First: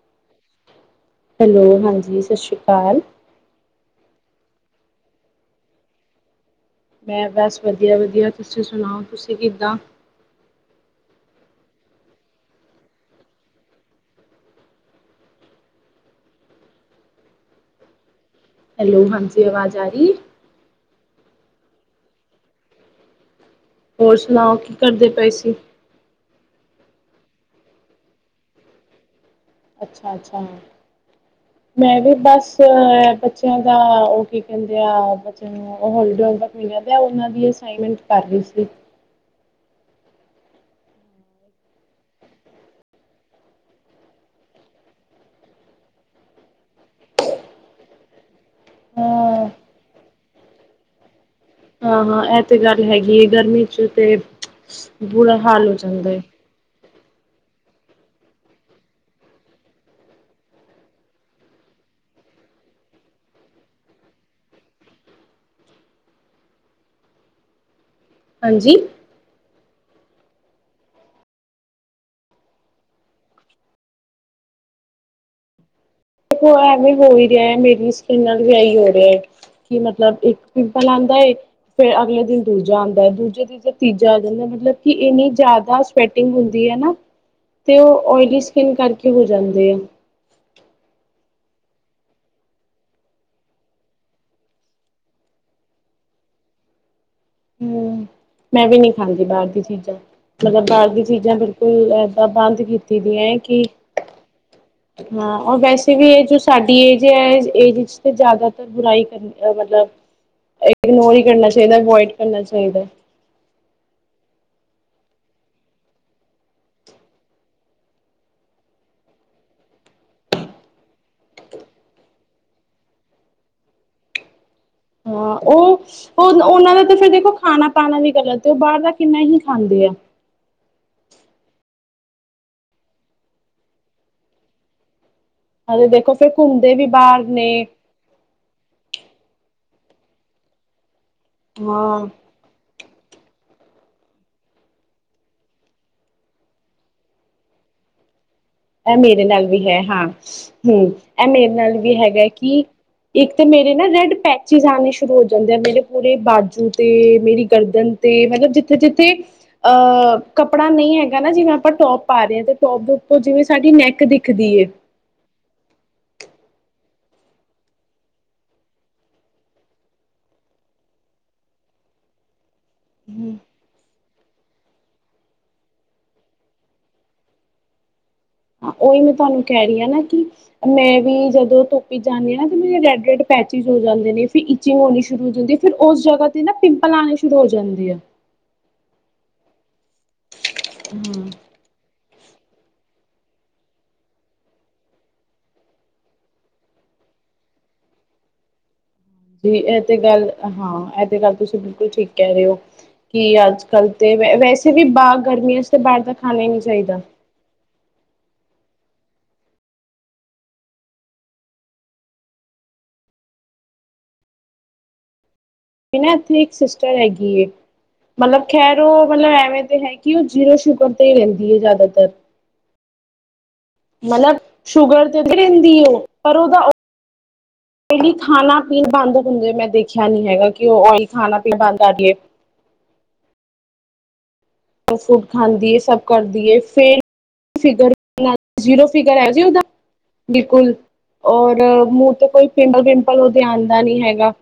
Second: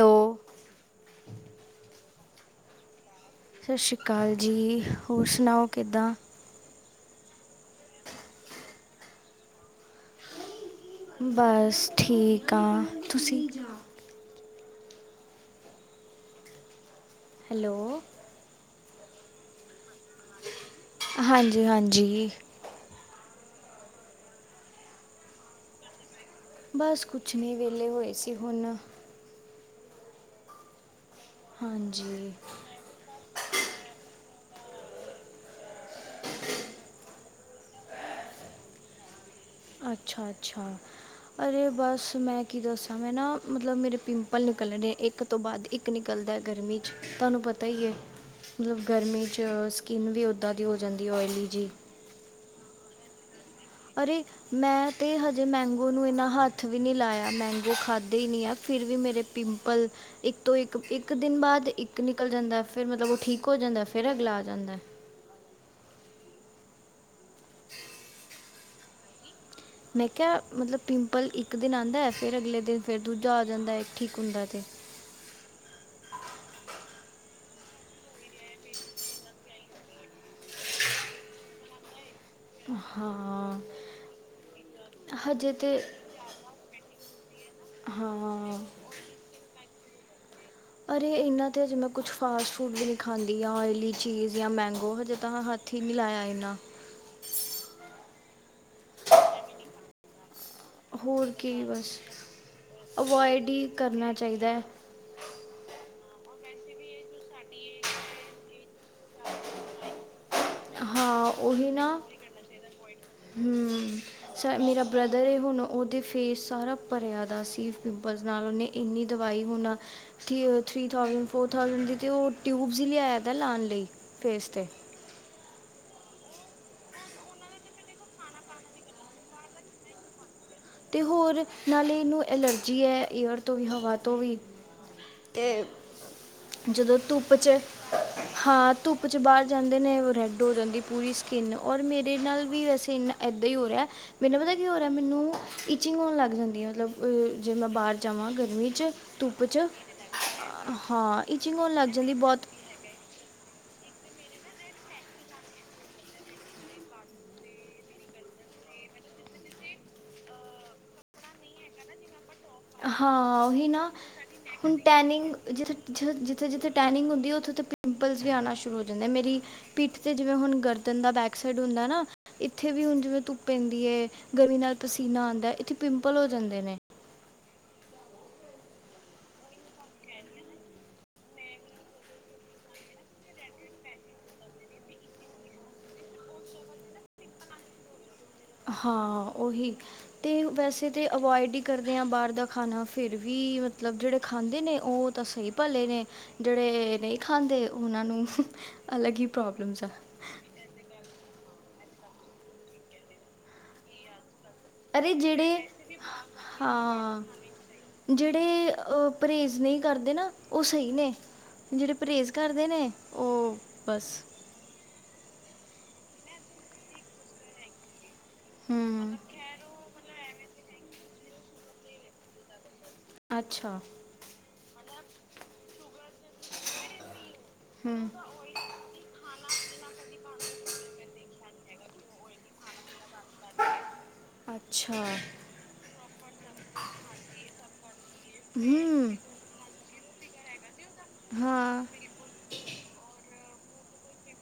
Hello hello ਹਾਂਜੀ ਸਾਸ਼ੀ ਕਾਲ। ਸ਼ਸ਼ੀ ਕਾਲ ਜੀ ਹੋਰ ਸੁਣਾਓ ਕਿੱਦਾਂ? ਮੈਂ ਬਸ ਵਧੀਆ-ਵਧੀਆ ਤੁਸੀਂ ਸੁਣਾਓ ਤੁਸੀਂ ਕਿੱਦਾਂ? ਬਸ ਠੀਕ ਆਂ ਤੁਸੀਂ ਹੈਲੋ ਹੈਲੋ ਹਾਂਜੀ ਆਵਾਜ਼ ਆ ਰੀ? ਹਾਂਜੀ-ਹਾਂਜੀ। ਹੋਰ ਸੁਣਾਓ ਕੀ ਕਰਦੇ ਪਏ ਸੀ? ਬਸ ਕੁਛ ਨੀ ਵੇਲੇ ਹੋਏ ਸੀ ਹੁਨ। ਅੱਛਾ-ਅੱਛਾ, ਮੈਂ ਵੀ ਹਾਂਜੀ ਬਸ ਮੈਂ ਬੱਚਿਆਂ ਦਾ, ਉਹ ਕੀ ਕਹਿੰਦੇ ਆ ਬੱਚਿਆਂ ਹਾਲੀਡੇਜ਼ ਵਰਕ ਮਿਲਿਆ ਦੈ, ਉਹਨਾਂ ਦੀ ਅਸਾਂਇਨਮੈਂਟ ਕਰ ਰਹੀ ਸੀ। ਅੱਛਾ-ਅੱਛਾ। ਅਰੇ ਬਸ ਮੈਂ ਕੀ ਦੱਸਾਂ ਮੈਂ ਨਾ ਮਤਲਬ ਮੇਰੇ ਪਿੰਪਲ ਨਿਕਲਨ ਡੇ ਇੱਕ ਤੋਂ ਬਾਦ ਇੱਕ ਨਿਕਲਦਾ ਗਰਮੀ 'ਚ, ਤੁਹਾਨੂੰ ਪਤਾ ਹੀ ਏ। ਮਤਲਬ ਗਰਮੀ 'ਚ ਹਾਂ ਸਕਿੰਨ ਵੀ ਉੱਦਾਂ ਦੀ ਹੋ ਜਾਂਦੀ ਓਇਲੀ ਜੀ। ਹਾਂ-ਹਾਂ, ਇਹ ਤੇ ਗੱਲ ਹੈਗੀ ਏ ਗਰਮੀ ਚ ਤੇ ਅਰੇ, ਮੈਂ ਤੇ ਬੁਰਾ ਹਜੇ ਹਾਲ ਹੋ ਮੈਂਗੋ ਨੂੰ ਜਾਂਦਾ ਹੈ ਇੰਨਾ ਹੱ ਹੱਥ ਵੀ ਨਹੀਂ ਲਾਇਆ ਮੈਂਗੋ ਖਾਧੇ ਈ ਨਹੀਂ ਆ ਫਿਰ ਵੀ ਮੇਰੇ ਪਿੰਪਲ ਇੱਕ ਤੋਂ ਇੱਕ ਇੱਕ ਦਿਨ ਬਾਦ ਇੱਕ ਨਿਕਲ ਜਾਂਦੈ, ਫਿਰ ਮਤਲਬ ਉਹ ਠੀਕ ਹੋ ਜਾਂਦੈ ਫਿਰ ਅਗਲਾ ਆ ਜਾਂਦੈ। [inaudible] ਹਾਂਜੀ। ਮੈਂ ਕਿਹਾ, ਮਤਲਬ ਪਿੰਪਲ ਇੱਕ ਦਿਨ ਆਂਦੈ ਫਿਰ ਅਗਲੇ ਦਿਨ ਫਿਰ ਦੂਜਾ ਆ ਜਾਂਦੈ ਠੀਕ ਹੁੰਦਾ ਤੇ। ਦੇਖੋ ਐਵੇਂ ਹੋ ਹੀ ਰਿਹੈ ਮੇਰੀ ਸਕਿੰਨ ਨਾਲ ਵੀ ਐਹੀ ਹੋ ਰਿਹਾ ਏ। ਕੀ ਮਤਲਬ ਇੱਕ ਪਿੰਪਲ ਆਂਦਾ ਏ, ਫੇਰ ਅਗਲੇ ਦਿਨ ਦੂਜਾ ਆਂਦਾ ਏ, ਦੂਜਾ- ਹਾਂ ਤੀਜੇ, ਤੀਜਾ ਆ ਜਾਂਦਾ ਮਤਲਬ ਕਿ ਇੰਨੀ ਹਜੇ ਤੇ ਜ਼ਿਆਦਾ ਸਵੈਟਿੰਗ ਹੁੰਦੀ ਏ ਨਾ ਤੇ ਉਹ ਓਇਲੀ ਹਾਂ ਸਕਿੰਨ ਕਰਕੇ ਹੋ ਜਾਂਦੇ ਆ। ਅਰੇ ਇਹਨਾਂ ਤੇ ਹਜੇ ਮੈਂ ਕੁਛ ਫਾਸਟ ਫੂਡ ਵੀ ਨਹੀਂ ਖਾਂਦੀ ਆ ਓਇਲੀ ਚੀਜ਼ ਯਾ ਮੈਂਗੋ ਹਜੇ ਤਾਂ ਹੱਥ ਹੱਥ ਈ ਮਿਲਾਏਆ ਏ ਨਾ। ਹਮ ਮੈਂ ਵੀ ਨਹੀਂ ਖਾਂਦੀ ਬਾਰ ਦੀ ਚੀਜ਼ਾਂ। ਮਤਲਬ ਬਾਹਰ ਦੀ ਹੋਰ ਚੀਜ਼ਾਂ ਕੀ ਬਿਲਕੁਲ ਬਸ ਏਦਾਂ ਬੰਦ ਕੀਤੀ ਦੀਆਂ ਅਵੋਇਡ ਕਿ ਹੀ ਕਰਨਾ ਚਾਹੀਦਾ ਹੈ ਹਾਂ, ਉਹ ਵੈਸੇ ਵੀ ਇਹ ਜੋ ਸਾਡੀ ਏਜ ਹੈ। ਇਸ ਏਜ ਇੱਚ ਜ਼ਿਆਦਾਤਰ ਬੁਰਾਈ ਕਰ ਦੈ ਮਤਲਬ। ਇਗਨੋਰ ਹੀ ਹਾਂ ਕਰਨਾ ਚਾਈਦੈ, ਅਵੋਇਡ ਕਰਨਾ ਚਾਹੀਦੈ। ਹੰ। ਸ ਮੇਰਾ ਬ੍ਰਦਰ ਏ, ਹੁਣ ਉਹਦੇ ਫੇਸ ਸਾਰਾ ਭਰਿਆ ਦਾ ਸੀ ਪਿੰਪਲਸ ਨਾਲ। ਉਹਨੇ ਇੰਨੀ ਦਵਾਈ ਹੁਣ ਥੀ ਅ ਥ੍ਰੀ ਥਾਉਜੇਂਟ, ਫੋਰ ਥਾਉਜੇਂਟ ਦੀ ਤੇ ਉਹ ਟਿਊਬਸ ਹੀ ਲਿਆਇਆ ਦਾ ਲਾਣ ਲਈ, ਫੇਸ ਤੇ। ਹਾਂ, ਉਹ ਉਹ ਉਹਨਾ ਦਾ ਤਾਂ ਫਿਰ ਦੇਖੋ ਖਾਣਾ-ਪਾਣਾ ਵੀ ਗਲਤ ਏ। ਉਹ ਬਾਰ ਦਾ ਕਿੰਨਾ ਹੀ ਖਾਂਦੇ ਆ। ਤੇ ਹੋਰ। ਨਾਲੇ ਐਨੂੰ ਐਲਰਜੀ ਹੈ ਏਅਰ ਤੋਂ ਵੀ, ਹਵਾ ਤੋਂ ਵੀ। ਤੇ ਹਾਂ ਦੇਖੋ, ਫਿਰ ਘੁੰਮਦੇ ਵੀ ਜਦੋਂ ਬਾਰ ਧੁੱਪ 'ਚ ਨੇ। ਹਾਂ ਧੁੱਪ ਚ ਬਾਰ ਜਾਂਦੇ ਨੇ ਰੈਡ ਹੋ ਜਾਂਦੀ ਪੂਰੀ ਸਕਿੰਨ, ਔਰ ਹਾਂ ਮੇਰੇ ਨਾਲ ਵੀ ਵੈਸੇ ਇਨਾ ਏਦਾਂ ਹੀ ਹੋ ਰਿਹਾ ਮੈਨੂੰ ਪਤਾ ਕੀ ਹੋ ਰਿਹਾ ਮੈਨੂੰ ਇੰਚਿੰਗ ਹੋਣ ਲੱਗ ਜਾਂਦੀ ਆ ਮਤਲਬ ਜੇ ਮੈਂ ਬਾਹਰ ਜਾਵਾਂ ਗਰਮੀ 'ਚ ਐ ਮੇਰੇ ਧੁੱਪ ਨਾਲ 'ਚ ਵੀ ਹੈ ਹਾਂ, ਹੂ ਹਾਂ ਐ ਮੇਰੇ ਇਚਿੰਗ ਹੋਣ ਨਾਲ ਲੱਗ ਵੀ ਜਾਂਦੀ ਹੈਗਾ ਬਹੁਤ ਕੀ ਇੱਕ ਤੇ ਮੇਰੇ ਨਾ ਰੈਡ ਪੈਚਿਸ ਆਉਣੇ ਸ਼ੁਰੂ ਹੋ ਜਾਂਦੇ ਆ ਮੇਰੇ ਪੂਰੇ ਬਾਜੂ ਤੇ ਮੇਰੀ ਗਰਦਨ ਤੇ ਮਤਲਬ ਜਿੱਥੇ ਜਿੱਥੇ ਅ ਕੱਪੜਾ ਨਹੀਂ ਹੈਗਾ ਨਾ ਜਿਵੇਂ ਆਪਾਂ ਟੋਪ ਪਾ ਰਹੇ ਆ ਤੇ ਟੋਪ ਦੇ ਉੱਪਰ ਹਾਂ ਜਿਵੇਂ ਉਹੀ ਸਾਡੀ ਨਾ ਨੈਕ ਦਿਖਦੀ ਏ ਹੁ ਟੈਨਿੰਗ ਜਿੱ ਜਿੱਥੇ ਜਿੱਥੇ ਟੈਨਿੰਗ ਹੁੰਦੀ, ਉੱਥੇ ਉੱਥੇ ਪਿੰੰਪਲਸ ਵੀ ਆਣਾ ਸ਼ੁਰੂ ਹੋ ਜਾਂਦੇ ਮੇਰੀ ਪਿੱਠ ਤੇ ਜਿਵੇਂ ਹੁਣ ਗਰਦਨ ਦਾ ਬੈਕ ਸਾਈਡ ਹੁੰਦਾ ਨਾ ਇੱਥੇ ਵੀ ਹੁਣ ਜਿਵੇਂ ਹੂੰ ਧੁੱਪ ਪੈਂਦੀ ਏ, ਗਰਮੀ ਨਾਲ ਪਸੀਨਾ ਆਂਦਾ, ਇੱਥੇ ਪਿੰਪਲ ਹੋ ਜਾਂਦੇ ਨੇ। ਹਾਂ, ਉਹੀ ਮੈਂ ਤੁਹਾਨੂੰ ਕੈ ਰਹੀ ਹਾਂ ਨਾ ਕਿ ਮੈਂ ਵੀ ਜਦੋਂ ਧੁੱਪ ਚ ਜਾਣੀਂ ਆ ਨਾ ਮੇਰੇ ਰੈੱਡ ਰੈੱਡ ਪੈਚਿਸ ਹੋ ਜਾਂਦੇ ਨੇ ਫਿਰ ਇੰਚਿੰਗ ਹੋਣੀ ਸ਼ੁਰੂ ਹੋ ਜਾਂਦੀ ਫਿਰ ਉਸ ਜਗ੍ਹਾ ਤੇ ਨਾ ਪਿੰਪਲ ਆਣੇ ਸ਼ੁਰੂ ਹੋ ਜਾਂਦੇ ਆ। ਹਾਂ ਉਹੀ ਤੇ ਵੈਸੇ ਤੇ ਅਵਾਇਡ ਹੀ ਕਰਦੇ ਹਾਂ ਬਾਹਰ ਦਾ ਖਾਣਾ, ਫਿਰ ਵੀ ਮਤਲਬ ਜੇੜੇ ਖਾਂਦੇ ਨੇ ਉਹ ਤਾਂ ਸਹੀ ਭਾਲੇ ਨੇ। ਜਿਹੜੇ ਨਹੀਂ ਖਾਂਦੇ ਉਹਨਾਂ ਨੂੰ ਅਲੱਗ ਹੀ ਜੀ ਇਹ ਪ੍ਰੋਬਲਮਸ ਆ ਤੇ ਗੱਲ ਹਾਂ ਇਹ ਤੇ ਗੱਲ ਤੁਸੀਂ ਬਿਲਕੁਲ ਠੀਕ ਕਹਿ ਰਹੇ ਹੋ ਕਿ ਅੱਜ ਅਜ ਕੱਲ ਤੇ ਵੈਸੇ ਵੀ ਅਰੇ ਬਾਰ ਗਰਮੀਆਂ ਜਿਹੜੇ ਚ ਬਾਹਰ ਦਾ ਖਾਣਾ ਹੀ ਨਹੀਂ ਚਾਈਦਾ। ਜੇੜੇ ਪਰੇਜ਼ ਨਹੀਂ ਕਰਦੇ ਨਾ ਉਹ ਸਹੀ ਨੇ। ਜੇੜੇ ਪਰੇਜ਼ ਕਰਦੇ ਨੇ ਉਹ ਬਸ। ਮੇਰੀ ਨਾ ਇੱਥੇ ਇੱਕ ਸਿਸਟਰ ਹੈਗੀ ਏ, ਮਤਲਬ ਖੈਰ ਉਹ ਹੂੰ ਮਤਲਬ ਐਵੇਂ ਤੇ ਹੈ ਕਿ ਉਹ ਜੀਰੋ ਸ਼ੂਗਰ ਤੇ ਹੀ ਰੈਂਦੀ ਏ ਜ਼ਿਆਦਾਤਰ। ਅੱਛਾ। ਮਤਲਬ ਸ਼ੂਗਰ ਤੇ ਰੈਂਦੀ ਉਹ ਪਰ ਉਹਦਾ ਹੂੰ ਪੈਲੀ ਖਾਣਾ ਪੀਣ ਬੰਦ ਹੁੰਦੇ ਮੈਂ ਦੇਖਿਆ ਨੀ ਹੈਗਾ ਕਿ ਉਹ ਓਇਲ ਖਾਣਾ ਪੀਣਾ ਬੰਦ ਰਹੀ ਏ। ਜੰਕ ਅੱਛਾ ਫੂਡ ਖਾਂਦੀ ਏ, ਸਭ ਕਰਦੀ ਏ ਫੇਰ ਫਿਗਰ ਜੀਰੋ ਹੂੰ ਫਿਗਰ ਆ ਜੇ ਉਦਾ। ਬਿਲਕੁਲ ਔਰ ਹਾਂ ਮੂੰਹ ਤੇ ਕੋਈ ਪਿੰਪਲ ਪਿੰਪਲ ਉਹਦੇ ਆਂਦਾ ਨੀ ਹੈਗਾ।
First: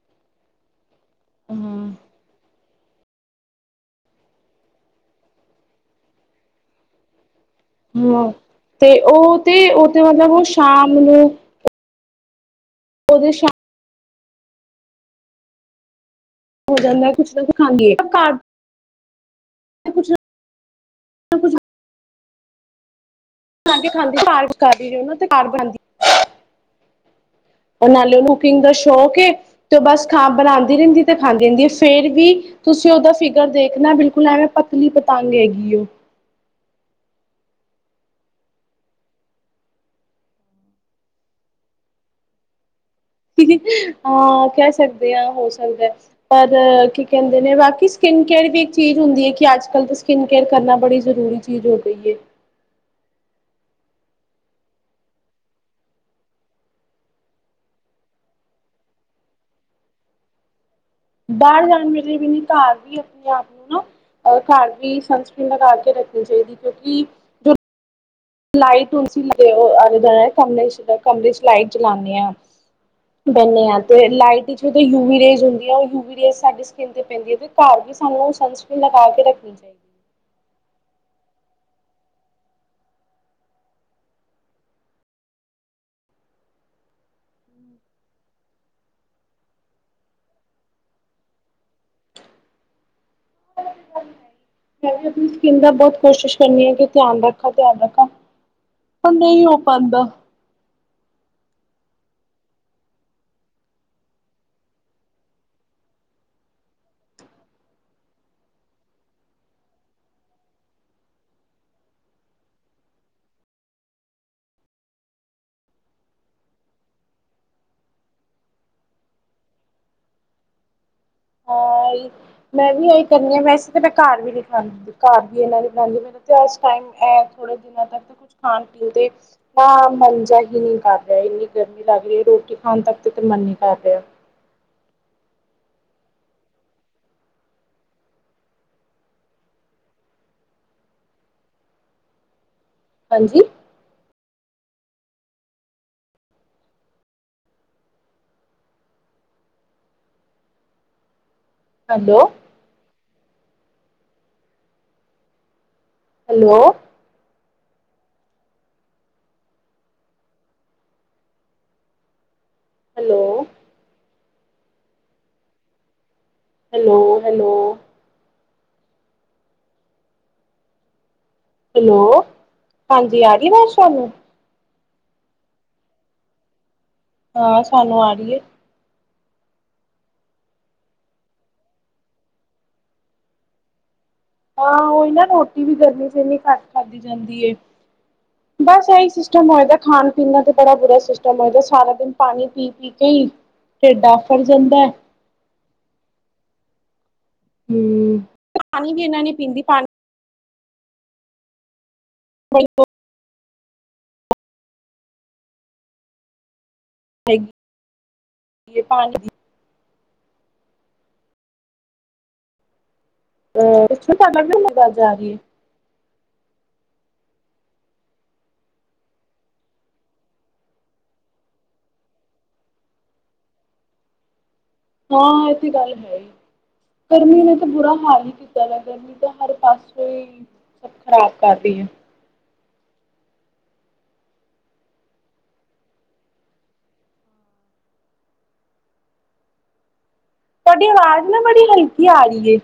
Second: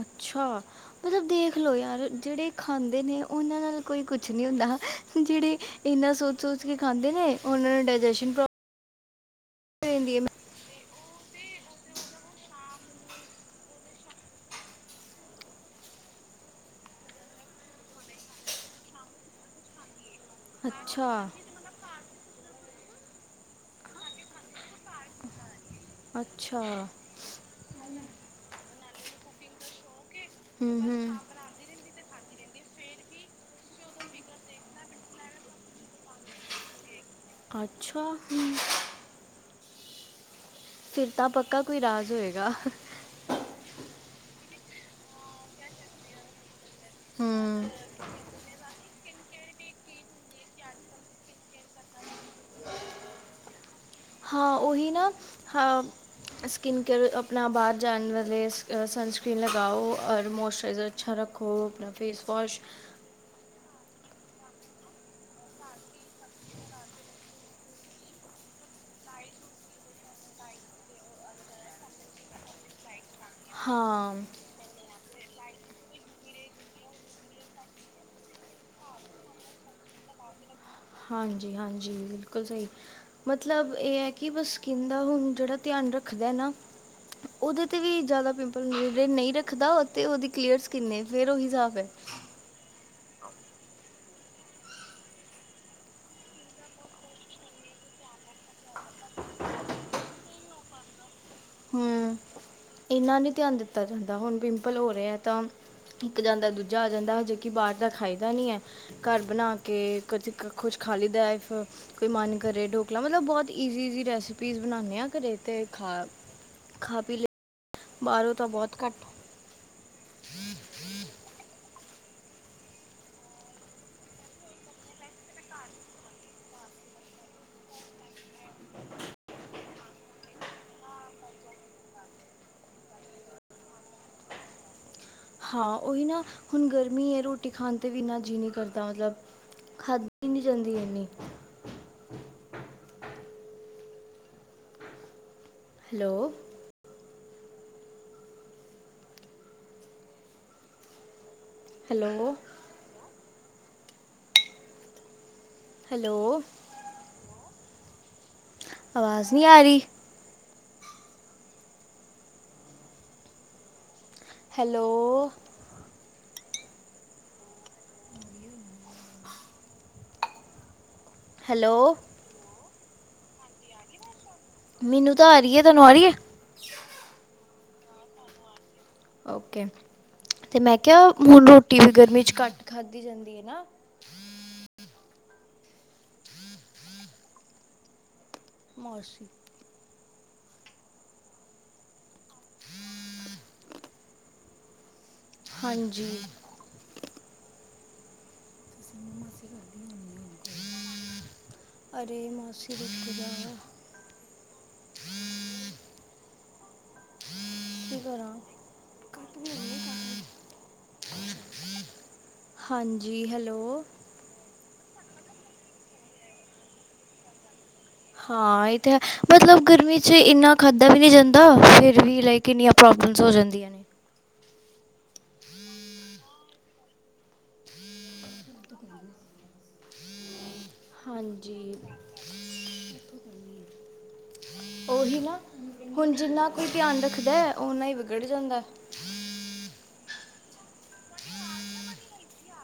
ਅੱਛਾ, ਮਤਲਬ ਦੇਖ ਲਓ ਹਾਂ ਯਾਰ ਜਿਹੜੇ ਖਾਂਦੇ ਨੇ ਉਹਨਾਂ ਨਾਲ ਕੋਈ ਕੁਛ ਨੀ ਹੁੰਦਾ ਜਿਹੜੇ ਇੰਨਾ ਸੋਚ-ਸੋਚ ਕੇ ਖਾਂਦੇ ਨੇ ਉਹਨਾਂ ਨੂੰ ਡਾਈਜੈਸ਼ਨ ਪ੍ਰੋਬਲਮ ਤੇ ਉਹ ਤੇ ਉਹ ਹੋ ਤੇ ਜਾਂਦੀ ਹੈ ਮਤਲਬ ਉਹ ਸ਼ਾਮ ਨੂੰ ਉਹਦੇ ਸ਼ ਹੋ ਜਾਂਦਾ ਕੁਛ ਨਾ ਕੁਛ [unintelligible] ਕੁਛ ਅੱਛਾ। ਨਾ ਕੁਛ ਮੰਗਾਂ ਕੇ ਖਾਂਦੀ, ਘਰ ਮੰਗਾਂ ਕੇ ਉਹਨੂੰ ਤੇ ਘਰ ਬਣਾਦੀ ਅੱਛਾ। ਉਹ ਨਾਲੇ ਉਹਨੂੰ ਕੁਕਿੰਗ ਦਾ ਸ਼ੌਕ ਏ ਤੇ ਉਹ ਬਸ ਖਾਂ ਬਣਾਉਦੀ ਹੂੰ ਰਹਿੰਦੀ ਤੇ ਹੂੰ ਖਾਂਦੀ ਰਹਿੰਦੀ। ਫੇਰ ਵੀ ਤੁਸੀਂ ਉਹਦਾ ਫਿਗਰ ਦੇਖਣਾ ਬਿਲਕੁਲ ਐਵੇਂ ਪਤਲੀ ਪਤੰਗ ਹੈਗੀ ਏ ਉਹ। ਅੱਛਾ। ਫਿਰ ਤਾਂ ਪੱਕਾ ਕੋਈ ਰਾਜ ਹੋਏਗਾ। ਹਾਂ ਕਹਿ ਸਕਦੇ ਹਾਂ, ਹੋ ਸਕਦਾ। ਪਰ ਕੀ ਕਹਿੰਦੇ ਨੇ ਹੂੰ ਬਾਕੀ ਸਕਿਨ ਕੇਅਰ ਦੀ ਇੱਕ ਚੀਜ਼ ਹੁੰਦੀ ਹੈ ਕਿ ਅੱਜ ਕੱਲ ਤਾਂ ਸਕਿਨ ਕੇਅਰ ਕਰਨਾ ਬੜੀ ਜ਼ਰੂਰੀ ਚੀਜ਼ ਹੋ ਗਈ ਏ। ਹਾਂ ਉਹੀ ਨਾ ਹਾਂ। ਸਕਿਨ ਕੇਅਰ ਆਪਣਾ ਬਾਰ ਜਾਣ ਵੇਲੇ ਸਨਸਕ੍ਰੀਨ ਲਗਾਓ ਔਰ ਮੋਇਸਚਰਾਈਜ਼ਰ ਬਾਰ ਗਰਮੀ ਕੀ ਇੰਨੀ ਘਰ ਵੀ ਏ। ਆਪਣੇ ਆਪ ਨੂੰ ਨਾ ਅਹ ਘਰ ਵੀ ਸਨਸਕ੍ਰੀਨ ਲਗਾ ਕੇ ਰੱਖਣੀ ਚਾਹੀਦੀ ਕਿਉਂਕਿ ਜੋ ਲਾਈਟ [unintelligible] ਕਮਰੇ ਚ ਲਾਈਟ ਜਲਾਨੇ ਆ। ਬਹਿਣੇ ਆ ਤੇ ਹਾਂ ਲਾਈਟ ਵਿੱਚ ਉਹ ਯੂਵੀ ਰੇਜ ਹੁੰਦੀ ਆ ਉਹ ਯੂਵੀ ਰੇਜ ਸਾਡੇ ਸਕਿਨ ਤੇ ਪੈਂਦੀ ਹੈ ਤੇ ਘਰ ਵੀ ਸਾਨੂੰ ਸੰਸਕ੍ਰੀਨ ਲਗਾ ਕੇ ਰੱਖਣੀ ਚਾਹੀਦੀ। ਹੈ। ਹਾਂਜੀ-ਹਾਂਜੀ ਬਿਲਕੁਲ ਸਹੀ। ਮਤਲਬ ਇਹ ਹੈ ਕਿ ਬਸ ਸਿਕਨ ਦਾ ਹੁਣ ਜਿਹੜਾ ਧਿਆਨ ਰੱਖਦਾ ਹੈ ਨਾ ਉਹਦੇ ਤੇ ਵੀ ਜਾਦਾ ਪਿੰਪਲ ਹੁੰ ਜੇ ਨਈ ਰੱਖਦਾ ਤੇ ਉਹਦੀ ਕਲੀਅਰ ਸਕਿੰਨ ਫੇਰ ਉਹੀ ਹਿਸਾਬ ਹੈ। ਮੈਂ ਵੀ ਆਪਣੀ ਸਕਿੰਨ ਦਾ ਬੌਤ ਕੋਸ਼ਿਸ਼ ਕਰਨੀ ਆ ਕਿ ਧਿਆਨ ਰੱਖਾ ਧਿਆਨ ਰੱਖਾ। ਪਰ ਨਈ ਹੋ ਪਾਂਦਾ। ਹੂੰ ਇਨਾ ਨੀ ਧਿਆਨ ਦਿੱਤਾ ਜਾਂਦਾ ਹੁਣ ਪਿੰਪਲ ਹੋ ਰਿਹਾ ਹੈ ਤਾਂ ਇੱਕ ਜਾਂਦਾ ਦੂਜਾ ਆ ਜਾਂਦਾ ਹਜੇਕੀ ਬਾਰ ਦਾ ਖਾਈਦਾ ਨੀ ਏ। ਘਰ ਬਣਾ ਕੇ ਕ ਕੁਛ ਖਾਲੀ ਦਾ ਕੋਈ ਮਨ ਕਰੇ ਢੋਕਲਾ ਮਤਲਬ ਬੌਤ ਈਜੀ-ਈਜੀ ਰੈਸਪੀਸ ਬਣਾਨੇ ਆ ਘਰੇ ਤੇ ਖਾ ਖਾ ਪੀ ਲੈ। ਬਾਹਰੋਂ ਤਾਂ ਬਹੁਤ ਘੱਟ। ਹਾਂ ਮੈਂ ਵੀ ਇਹੀ ਕਰਨੀ ਆ ਵੈਸੇ ਤੇ ਮੈਂ ਘਰ ਵੀ ਨੀ ਖਾ ਘਰ ਵੀ ਇਹਨਾਂ ਨੇ ਬਣਾਉਂਦੀ ਮੇਰਾ ਤੇ ਇਸ ਟਾਈਮ ਇਹ ਥੋੜ੍ਹੇ ਦਿਨਾਂ ਤੱਕ ਤਾਂ ਕੁਛ ਖਾਣ ਪੀਣ ਦੇ ਹਾਂ ਮੰਨ ਜਾ ਹੀ ਨੀ ਕਰ ਰਿਹਾ ਇੰਨੀ ਗਰਮੀ ਲੱਗ ਰਹੀ ਹੈ ਰੋਟੀ ਖਾਣ ਤੱਕ ਤੇ ਮਨ ਹੀ ਕਰ ਰਿਹਾ। ਹਾਂ ਉਹੀ ਨਾ ਹੁਣ ਗਰਮੀ ਹੈ ਰੋਟੀ ਖਾਣ ਤੇ ਵੀ ਇੰਨਾ ਜੀਅ ਨੀ ਕਰਦਾ ਮਤਲਬ। ਖਾਦੀ ਨੀ ਜਾਂਦੀ ਏਨੀ। ਹਾਂਜੀ। ਹੈਲੋ। ਹੈਲੋ। ਹੈਲੋ। ਆਵਾਜ਼ ਨੀ ਆ ਰਹੀ। Hello. Hello. Hello hello. Hello ਹਾਂਜੀ ਆ ਗਈ ਆਵਾਜ਼ ਤੁਆਨੂੰ ਮੈਨੂੰ ਤਾਂ ਆ ਰਹੀਏ ਤੈਨੂੰ ਆ ਰਹੀਏ ਹਾਂ ਸਾਨੂੰ ਆ ਰਹੀਏ। ਓਕੇ ਤੇ ਮੈਂ ਕਿਹਾ ਹੁਣ ਰੋਟੀ ਵੀ ਗਰਮੀ ਚ ਘੱਟ ਖਾਧਦੀ ਜਾਂਦੀ ਹੈ ਨਾ ਹਾਂ ਓਇ ਨਾ ਰੋਟੀ ਵੀ ਗਰਮੀ ਨਹੀ ਘੱਟ ਖਾਧਦੀ ਜਾਂਦੀ। ਬਸ ਇਹੀ ਮੌਸੀ ਸਿਸਟਮ ਹੋਏਗਾ ਖਾਣ ਪੀਨਾ ਤੇ ਬੜਾ ਬੁਰਾ ਸਿਸਟਮ ਹੋਏਦਾ ਸਾਰਾ ਦਿਨ ਪਾਣੀ ਪੀ ਪੀ ਕੇ ਹੀ ਢਿਡ ਅੰਫਰ ਜਾਂਦਾ। ਹਾਂਜੀ। ਹਮ ਪਾਣੀ ਵੀ ਇਹਨਾਂ ਨੇ ਪੀਂਦੀ ਪਾਣੀ ਅਰੇ ਮੁਛਕਲ। [unintelligible] ਹੈਗੀ ਕੀ ਪਾਣੀ ਦੀ ਕਰਨਗੇ ਘਰ ਹਾਂਜੀ ਹੈਲੋ। ਤੁਹਾਡਾ ਕਿਉਂ ਨਹੀਂ ਅਵਾਜ ਅ ਰਹਿ ਹੈ ਹਾਂ ਇਹ ਤੇ ਹੈ ਮਤਲਬ ਗਰਮੀ ਚ ਇੰਨਾ ਖਾਧਾ ਵੀ ਨਹੀਂ ਜਾਂਦਾ ਫਿਰ ਵੀ ਲਾਈਕ ਕਿੰਨੀਆਂ ਪ੍ਰੋਬਲਮਸ ਹੋ ਜਾਂਦੀਆਂ ਨੇ ਹਾਂ ਇਹਤੇ ਗੱਲ ਹੈ ਹੀ। ਗਰਮੀ ਨੇ ਤਾਂ ਬੁਰਾ ਹਾਲ ਹੀ ਕੀਤਾ ਵਾ ਗਰਮੀ ਤਾਂ ਹਰ ਪਾਸੇ ਹੀ। ਸਭ ਖ਼ਰਾਬ ਕਰ ਹਾਂਜੀ। ਰਹੀ ਹੈ। ਉਹੀ ਨਾ ਹੁਣ ਜਿੰਨਾ ਕੋਈ ਧਿਆਨ ਰੱਖਦਾ ਓਨਾ ਹੀ ਵਿਗੜ ਜਾਂਦਾ। ਤੁਹਾਡੀ ਆਵਾਜ਼ ਨਾ ਬੜੀ ਹਲਕੀ ਆ ਰਿਏ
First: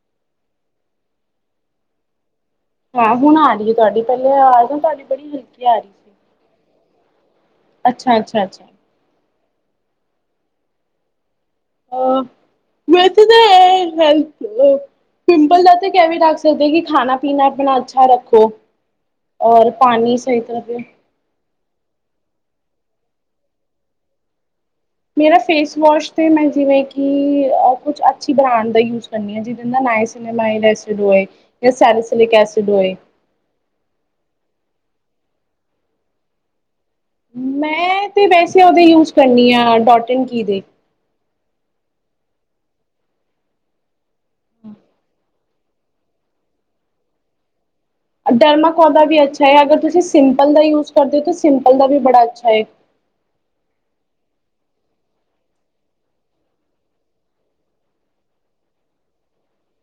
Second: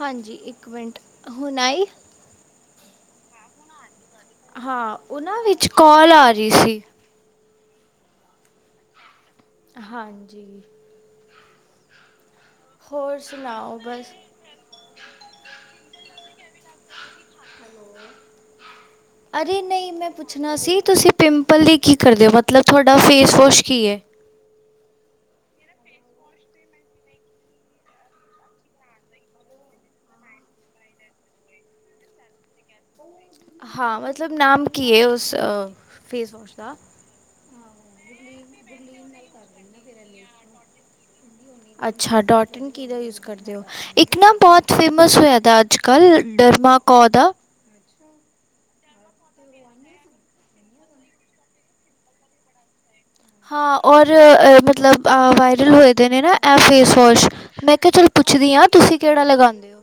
ਹਾਂਜੀ ਇੱਕ ਮਿੰਟ ਹੁਣ ਆਈ ਹਾਂ ਹੁਣ ਆ ਰਹੀ ਹੈ ਤੁਹਾਡੀ ਪਹਿਲੇ ਆ ਜਾ ਤੁਹਾਡੀ ਬੜੀ ਹਲਕੀ ਆ ਰਹੀ ਸੀ। ਪਹਿਲਾ ਆ ਰਹੀ ਸੀ। ਅੱਛਾ ਅੱਛਾ ਅੱਛਾ ਹਾਂਜੀ, [unintelligible] ਹੋਰ ਵੈਸੇ ਸੁਣਾਓ ਤਾਂ ਬਸ, ਪਿੰਪਲ ਦਾ ਤੇ ਇਹ ਵਿ ਰੱਖ ਸਕਦੇ ਕਿ ਖਾਣਾ ਪੀਣਾ ਆਪਣਾ ਅੱਛਾ ਰੱਖੋ ਅਰੇ ਔਰ ਨਹੀਂ ਮੈਂ ਪਾਣੀ ਸਹੀ ਪੁੱਛਣਾ ਤਰਾ ਪਿਓ ਸੀ ਤੁਸੀਂ ਪਿੰਪਲ ਲਈ ਕੀ ਕਰਦੇ ਹੋ ਮਤਲਬ ਤੁਹਾਡਾ ਫੇਸਵੋਸ਼ ਕੀ ਹੈ, ਮੇਰਾ ਫੇਸਵੋਸ਼ ਤਾਂ ਮੈਂ ਜਿਵੇਂ ਕਿ ਕੁਛ ਅੱਛੀ ਬ੍ਰਾਂਡ ਦਾ ਯੂਜ, ਕਰਨੀ ਆ ਜਿਦੇ ਨਾਲ ਨਾਈ ਸੀ ਨਾ ਮਈਐਡ ਐਸਿਡ ਹੋਏ ਯਾਂ ਸਰਾਸਿੱਕ ਐਸਿਡ ਹੋਏ, ਹਾਂ ਮਤਲਬ ਨਾਮ ਕੀ ਹੈ ਉਸ ਫੇਸ ਵਾਸ਼ ਦਾ ਮੈਂ ਤੇ ਵੈਸੇ ਉਹਦੇ ਯੂਜ ਕਰਨੀ ਆ ਡੋਟ ਇਨ ਕੀ ਦੇ, ਅੱਛਾ ਡੋਟ ਇਨ ਕਿ ਦਾ ਯੂਜ ਕਰਦੇ ਹੋ ਇੱਕ ਪਨਾ ਬਹੁਤ ਫੇਮਸ ਹੋਇਆ ਤਾ ਅੱਜ ਕੱਲ੍ਹ ਡਰਮਾ ਕੌ ਦਾ ਡਰਮਾਕੋ ਦਾ ਵੀ ਅੱਛਾ ਹੈ ਅਗਰ ਤੁਸੀਂ ਸਿੰਪਲ ਦਾ ਯੂਜ ਕਰਦੇ ਹੋ ਤਾਂ ਸਿੰਪਲ ਦਾ ਵੀ ਬੜਾ ਅੱਛਾ ਹੈ, ਹਾਂ ਔਰ ਮਤਲਬ ਵਾਇਰਲ ਹੋਏ ਦੇ ਨੇ ਨਾ ਇਹ ਫੇਸ ਵੋਸ਼, ਮੈਂ ਕਿਹਾ ਚਲੋ ਪੁੱਛਦੀ ਹਾਂ ਤੁਸੀਂ ਕਿਹੜਾ ਲਗਾਉਦੇ ਹੋ,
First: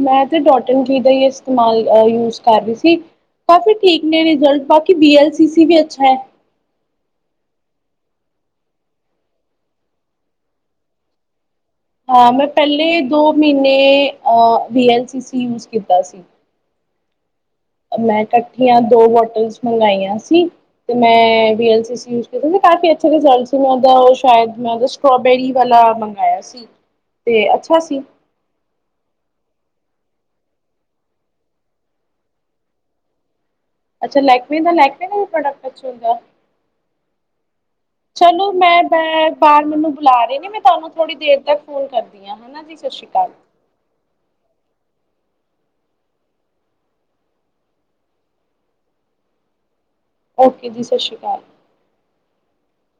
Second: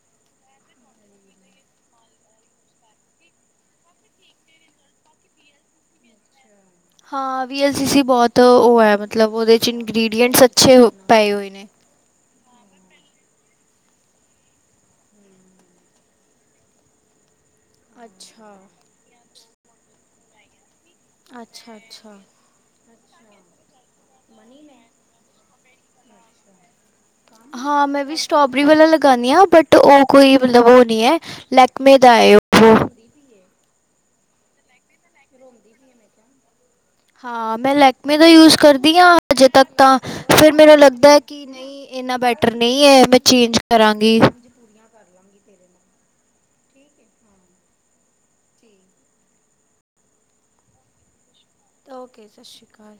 ਮੈਂ ਤੇ ਡੋਟ ਇਨ ਕੀ ਦਾ ਹੀ ਇਸਤੇਮਾਲ ਯੂਜ ਕਰ ਰਹੀ ਸੀ, ਕਾਫੀ ਠੀਕ ਨੇ ਰਿਜ਼ਲਟ ਬਾਕੀ ਵਿ ਐਲ ਸੀ ਸੀ ਵੀ ਅੱਛਾ ਹੈ, ਹਾਂ ਵੀ ਐਲ ਸੀ ਸੀ ਬਹੁਤ ਉਹ ਹੈ ਮਤਲਬ ਉਹਦੇ 'ਚ ਇੰਗਰੀਡੀਐਂਟਸ ਅੱਛੇ ਪਏ ਹੋਏ ਨੇ, ਹਾਂ ਮੈਂ ਪਹਿਲੇ ਦੋ ਮਹੀਨੇ ਵੀ ਐਲ ਸੀ ਸੀ ਯੂਜ ਕੀਤਾ ਸੀ, ਮੈਂ ਅੱਛਾ। ਇਕੱਠੀਆਂ ਦੋ ਬੋਟਲਸ ਮੰਗਾਈਆਂ ਸੀ, ਤੇ ਮੈਂ ਵੀ ਅੱਛਾ ਐਲ ਸੀ ਸੀ ਅੱਛਾ ਯੂਜ ਕੀਤਾ ਸੀ ਕਾਫੀ ਅੱਛੇ ਰਿਜ਼ਲਟ ਸੀ ਮੈਂ ਉਹਦਾ, ਸ਼ਾਇਦ ਮੈਂ ਤਾਂ ਸਟ੍ਰੋਬੇਰੀ ਵਾਲਾ ਮੰਗਾਇਆ ਸੀ, ਤੇ ਅੱਛਾ ਹਾਂ ਸੀ ਮੈਂ ਵੀ ਸ ਸਟ੍ਰਾਬੇਰੀ ਵਾਲਾ ਲਗਾਉਂਨੀ ਹਾਂ ਬਟ ਉਹ ਕੋਈ ਮਤਲਬ ਉਹ ਨਹੀਂ ਹੈ ਲੈਕਮੇ ਦਾ ਹੈ ਉਹ, ਅੱਛਾ ਲੈਕਮੀ ਦਾ ਲੈਕਮੀ ਦਾ ਪ੍ਰੋਡਕਟ ਕੁਛ ਹੁੰਦਾ, ਹਾਂ ਮੇਂ ਲੇਕਮੀ ਮੈਂ ਤਾਂ ਚਲੋ ਯੂਜ ਮੈਂ ਕਰਦੀ ਹਾਂ ਅਜੇ ਬਾਰ ਤੱਕ ਮੈਨੂੰ ਤਾਂ ਬੁਲਾ ਰਹੇ ਨੇ ਫਿਰ ਮੈਂ ਮੈਨੂੰ ਤੁਹਾਨੂੰ ਥੋੜ੍ਹੀ ਲੱਗਦਾ ਦੇਰ ਕਿ ਤੱਕ ਨਹੀਂ ਫੋਨ ਇੰਨਾ ਕਰਦੀ ਹਾਂ ਬੈਟਰ, ਹੈ ਟਰ ਨਾ ਜੀ ਨਹੀਂ ਸਤਿ ਹੈ ਸ਼੍ਰੀ ਮੈਂ ਅਕਾਲ ਚੇਂਜ ਕਰਾਂਗੀ, ਠੀਕ ਹਾਂ, ਠੀਕ, ਓਕੇ ਜੀ ਸਤਿ ਸ਼੍ਰੀ ਅਕਾਲ‌! ਓਕੇ ਸਤਿ ਸ਼੍ਰੀ ਅਕਾਲ!